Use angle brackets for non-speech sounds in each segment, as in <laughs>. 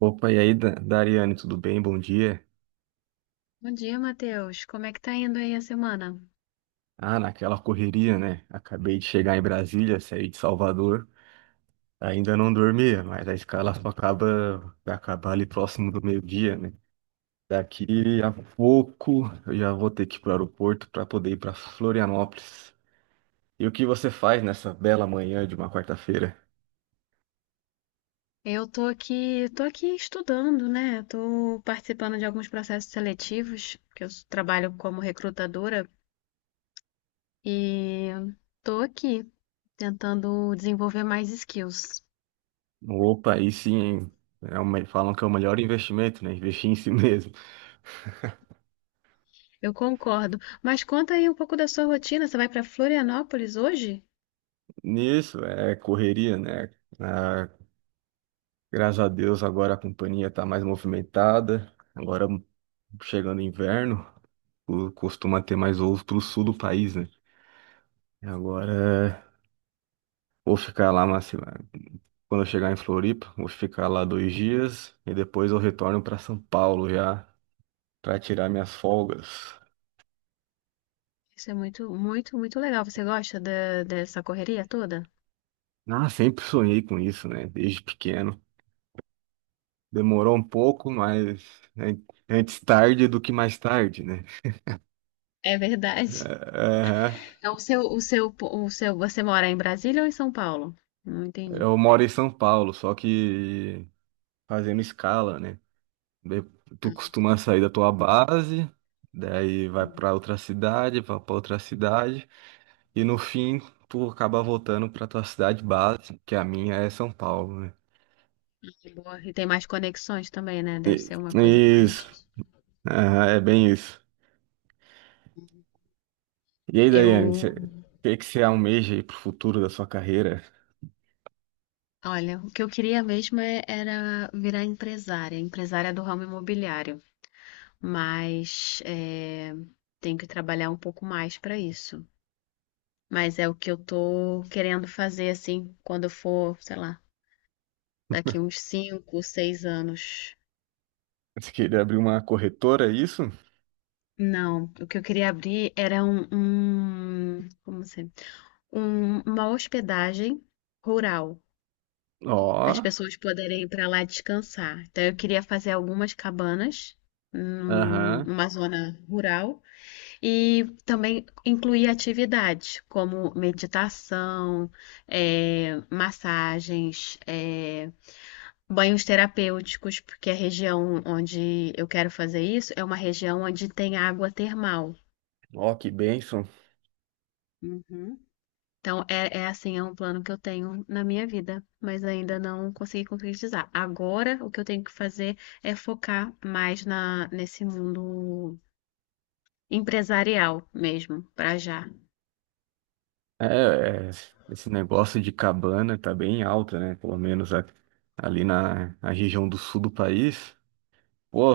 Opa, e aí, Dariane, tudo bem? Bom dia. Bom dia, Matheus. Como é que tá indo aí a semana? Ah, naquela correria, né? Acabei de chegar em Brasília, saí de Salvador. Ainda não dormia, mas a escala só acaba, vai acabar ali próximo do meio-dia, né? Daqui a pouco eu já vou ter que ir para o aeroporto para poder ir para Florianópolis. E o que você faz nessa bela manhã de uma quarta-feira? Eu Tô aqui estudando, né? Tô participando de alguns processos seletivos, que trabalho como recrutadora e tô aqui tentando desenvolver mais skills. Opa, aí sim, hein? É o falam que é o melhor investimento, né? Investir em si <laughs> mesmo. Eu concordo. Mas conta aí um pouco da sua rotina. Você vai pra Florianópolis hoje? Nisso, é correria, né? Ah, graças a Deus, agora a companhia está mais movimentada. Agora, chegando inverno, costuma ter mais voos para o sul do país, né? E agora, vou ficar lá, mas sei lá, quando eu chegar em Floripa, vou ficar lá dois dias e depois eu retorno para São Paulo já para tirar minhas folgas. Isso é muito, muito, muito legal. Você gosta dessa correria toda? Ah, sempre sonhei com isso, né? Desde pequeno. Demorou um pouco, mas é, antes tarde do que mais tarde, né? É verdade. É, Então, você mora em Brasília ou em São Paulo? Não entendi. eu moro em São Paulo, só que fazendo escala, né? De- Tu costuma sair da tua base, daí vai pra outra cidade, vai pra outra cidade, e no fim tu acaba voltando pra tua cidade base, que a minha é São Paulo, né? Que boa. E tem mais conexões também, né? Deve E- ser uma coisa isso. mais. Aham, é bem isso. E aí, Daiane, Eu, o que que você almeja aí pro futuro da sua carreira? olha, o que eu queria mesmo era virar empresária, empresária do ramo imobiliário, mas é, tenho que trabalhar um pouco mais para isso. Mas é o que eu tô querendo fazer assim, quando eu for, sei lá, daqui uns 5, 6 anos. Você queria abrir uma corretora, é isso? Não, o que eu queria abrir era como assim, uma hospedagem rural, para Ó, as pessoas poderem ir para lá descansar. Então eu queria fazer algumas cabanas aham, numa zona rural e também incluir atividades como meditação, massagens, banhos terapêuticos, porque a região onde eu quero fazer isso é uma região onde tem água termal. ó, que bênção. Uhum. Então, é, é assim, é um plano que eu tenho na minha vida, mas ainda não consegui concretizar. Agora, o que eu tenho que fazer é focar mais nesse mundo empresarial mesmo, pra já. É, é, esse negócio de cabana tá bem alto, né? Pelo menos ali na região do sul do país. Pô,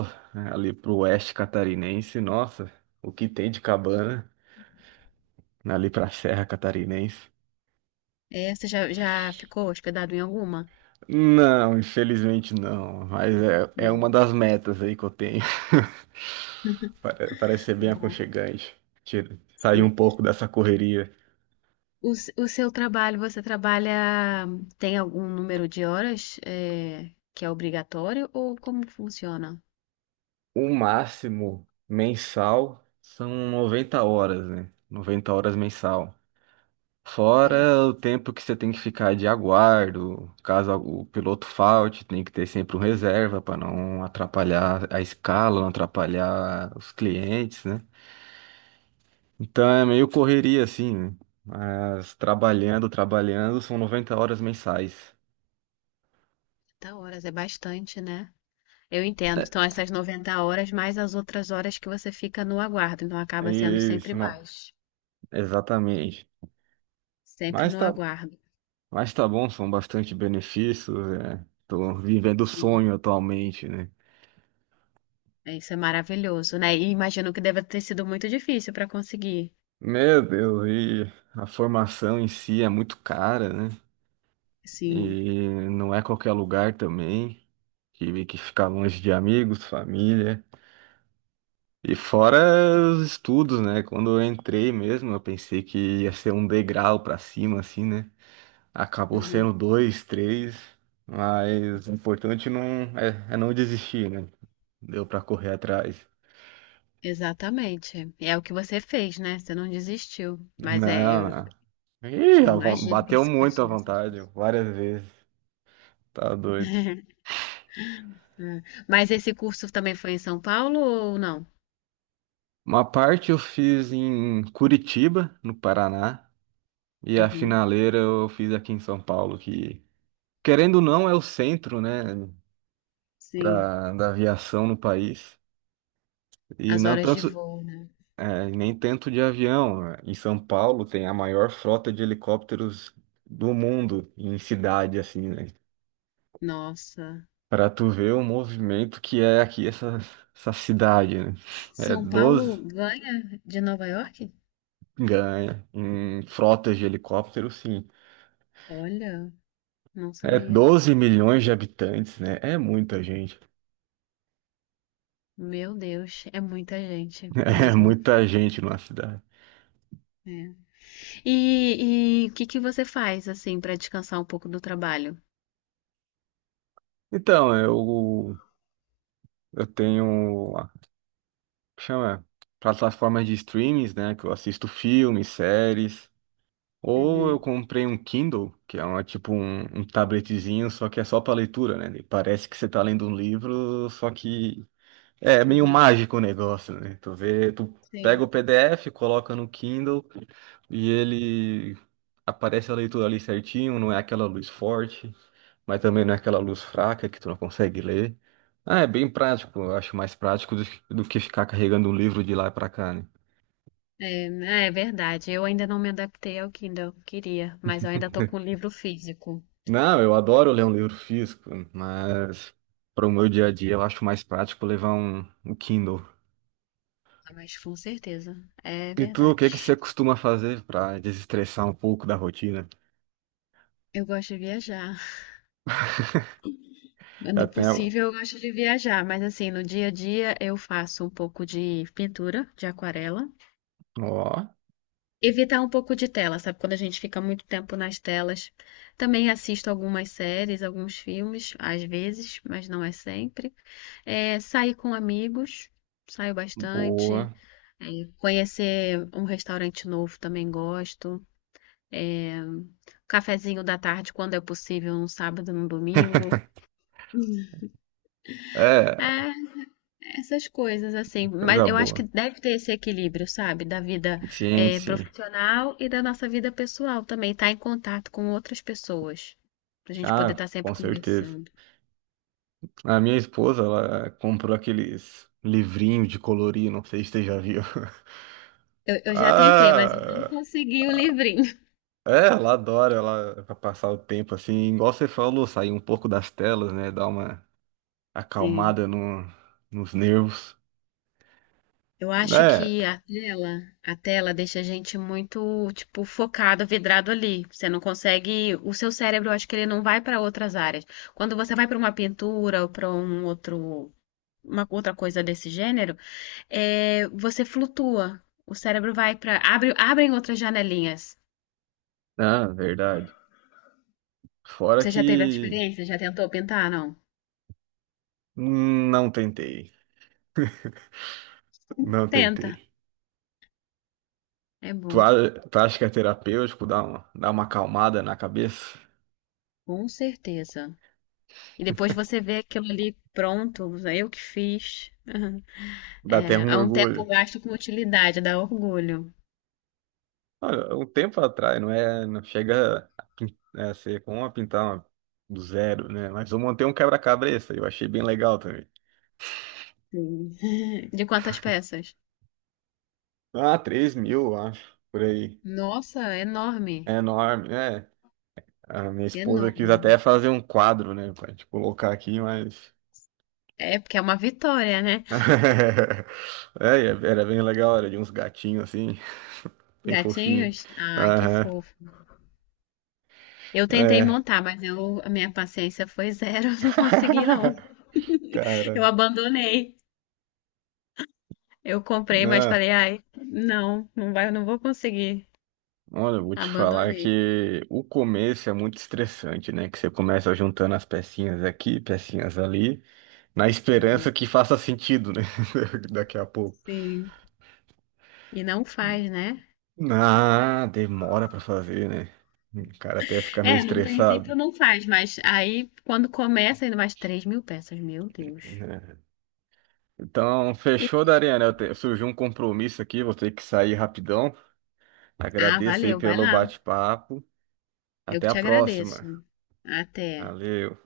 ali pro oeste catarinense, nossa, o que tem de cabana ali pra Serra Catarinense? É, você já ficou hospedado em alguma? Não, infelizmente não, mas é, é uma das Não. metas aí que eu tenho. <laughs> Parece ser bem Boa, aconchegante. Sair um sim. pouco dessa correria. O seu trabalho, você trabalha, tem algum número de horas, é, que é obrigatório ou como funciona? O máximo mensal são 90 horas, né? 90 horas mensal. Fora Ok. o tempo que você tem que ficar de aguardo, caso o piloto falte, tem que ter sempre um reserva para não atrapalhar a escala, não atrapalhar os clientes, né? Então é meio correria assim, né? Mas trabalhando, trabalhando, são 90 horas mensais. 30 horas é bastante, né? Eu entendo. Então, essas 90 horas mais as outras horas que você fica no aguardo. Então, É acaba sendo sempre isso, não. mais. Exatamente. Sempre Mas no tá aguardo. Mas tá bom, são bastante benefícios, é. Tô vivendo o Sim. sonho atualmente, né? É, isso é maravilhoso, né? E imagino que deve ter sido muito difícil para conseguir. Meu Deus, e a formação em si é muito cara, né? Sim. E não é qualquer lugar também. Tive que ficar longe de amigos, família. E fora os estudos, né? Quando eu entrei mesmo, eu pensei que ia ser um degrau pra cima, assim, né? Acabou Uhum. sendo dois, três. Mas o importante não é, é não desistir, né? Deu pra correr atrás. Exatamente. É o que você fez, né? Você não desistiu. Mas é, Não, não. Ih, eu a imagino que bateu esse muito curso à desse. vontade, várias vezes. Tá doido. Ah, mas esse curso também foi em São Paulo ou não? Uma parte eu fiz em Curitiba, no Paraná, e a Uhum. finaleira eu fiz aqui em São Paulo, que, querendo ou não, é o centro, né, Sim. Da aviação no país. E As não horas de tanto, voo, né? é, nem tanto de avião. Em São Paulo tem a maior frota de helicópteros do mundo, em cidade, assim, né? Nossa. Pra tu ver o movimento que é aqui essa, essa cidade, né? É São Paulo 12 ganha de Nova York? ganha, em frotas de helicóptero, sim. Olha, não É sabia. 12 milhões de habitantes, né? É muita gente. <laughs> Meu Deus, é muita gente É mesmo. muita gente numa cidade. É. E o que que você faz assim para descansar um pouco do trabalho? Então, eu tenho, chama, plataformas de streamings, né? Que eu assisto filmes, séries. Ou eu Uhum, comprei um Kindle, que é uma, tipo um, um tabletezinho, só que é só para leitura, né? Parece que você tá lendo um livro, só que é meio uhum, mágico o negócio, né? Tu vê, tu pega sim. o PDF, coloca no Kindle e ele aparece a leitura ali certinho, não é aquela luz forte, mas também não é aquela luz fraca que tu não consegue ler. Ah, é bem prático, eu acho mais prático do que ficar carregando um livro de lá pra cá, né? É, né, é verdade. Eu ainda não me adaptei ao Kindle, queria, mas eu ainda tô com o livro físico. Não, eu adoro ler um livro físico, mas para o meu dia a dia eu acho mais prático levar um, um Kindle. Ah, mas com certeza, é E tu, o que que você verdade. costuma fazer para desestressar um pouco da rotina? Eu gosto de viajar. Eu Quando tenho, possível, eu gosto de viajar, mas assim, no dia a dia eu faço um pouco de pintura, de aquarela. ó, Evitar um pouco de tela, sabe? Quando a gente fica muito tempo nas telas. Também assisto algumas séries, alguns filmes, às vezes, mas não é sempre. É, sair com amigos, saio bastante. boa. É, conhecer um restaurante novo também gosto. É, um cafezinho da tarde, quando é possível, num sábado, num domingo. <laughs> É, É, essas coisas, assim, mas coisa eu acho que boa. deve ter esse equilíbrio, sabe? Da vida, Sim, sim. profissional e da nossa vida pessoal também, estar em contato com outras pessoas, pra gente poder estar Ah, sempre com certeza. conversando. A minha esposa, ela comprou aqueles livrinhos de colorir, não sei se você já viu. <laughs> Eu já tentei, mas eu não Ah, consegui o livrinho. é, ela adora, ela pra passar o tempo assim, igual você falou, sair um pouco das telas, né? Dar uma <laughs> Sim. acalmada no, nos nervos. Eu acho É, que a tela deixa a gente muito, tipo, focado, vidrado ali. Você não consegue, o seu cérebro, eu acho que ele não vai para outras áreas. Quando você vai para uma pintura ou para um outro, uma outra coisa desse gênero, é, você flutua. O cérebro vai para. Abre, abrem outras janelinhas. ah, verdade. Fora Você já teve essa que experiência? Já tentou pintar? Não? Não tentei, não Tenta. tentei. É Tu, bom. Tu acha que é terapêutico dar uma acalmada na cabeça? Com certeza. E depois você vê aquilo ali pronto, eu que fiz. Dá até É, um há um tempo orgulho. gasto com utilidade, dá orgulho. Olha, um tempo atrás, não é, não chega a, pin- né, a ser como a pintar uma- do zero, né? Mas eu montei um quebra-cabeça, eu achei bem legal também. Sim. <laughs> De quantas peças? Ah, 3 mil, eu acho, por aí. Nossa, É enorme. enorme, é. A minha esposa quis Enorme. até fazer um quadro, né, pra gente colocar aqui, mas... É porque é uma vitória, né? <laughs> É, e é, era bem legal, era de uns gatinhos assim, <laughs> bem fofinho. Gatinhos? Ai, que Aham, fofo. Eu tentei é. montar, mas a minha paciência foi zero, <laughs> eu não consegui não. <laughs> Eu Cara, abandonei. Eu comprei, mas né? falei, ai, não, não vai, eu não vou conseguir. Olha, eu vou te falar Abandonei. que o começo é muito estressante, né? Que você começa juntando as pecinhas aqui, pecinhas ali, na Uhum. esperança que faça sentido, né? <laughs> Daqui a pouco. Sim. E não faz, né? Ah, demora pra fazer, né? O cara até fica meio É, no estressado. princípio não faz, mas aí quando começa ainda mais 3 mil peças, meu Deus. Né? Então, E- fechou, Dariana. Surgiu um compromisso aqui, vou ter que sair rapidão. Ah, Agradeço aí valeu, vai pelo lá. bate-papo. Eu que Até a te agradeço. próxima. Até. Valeu.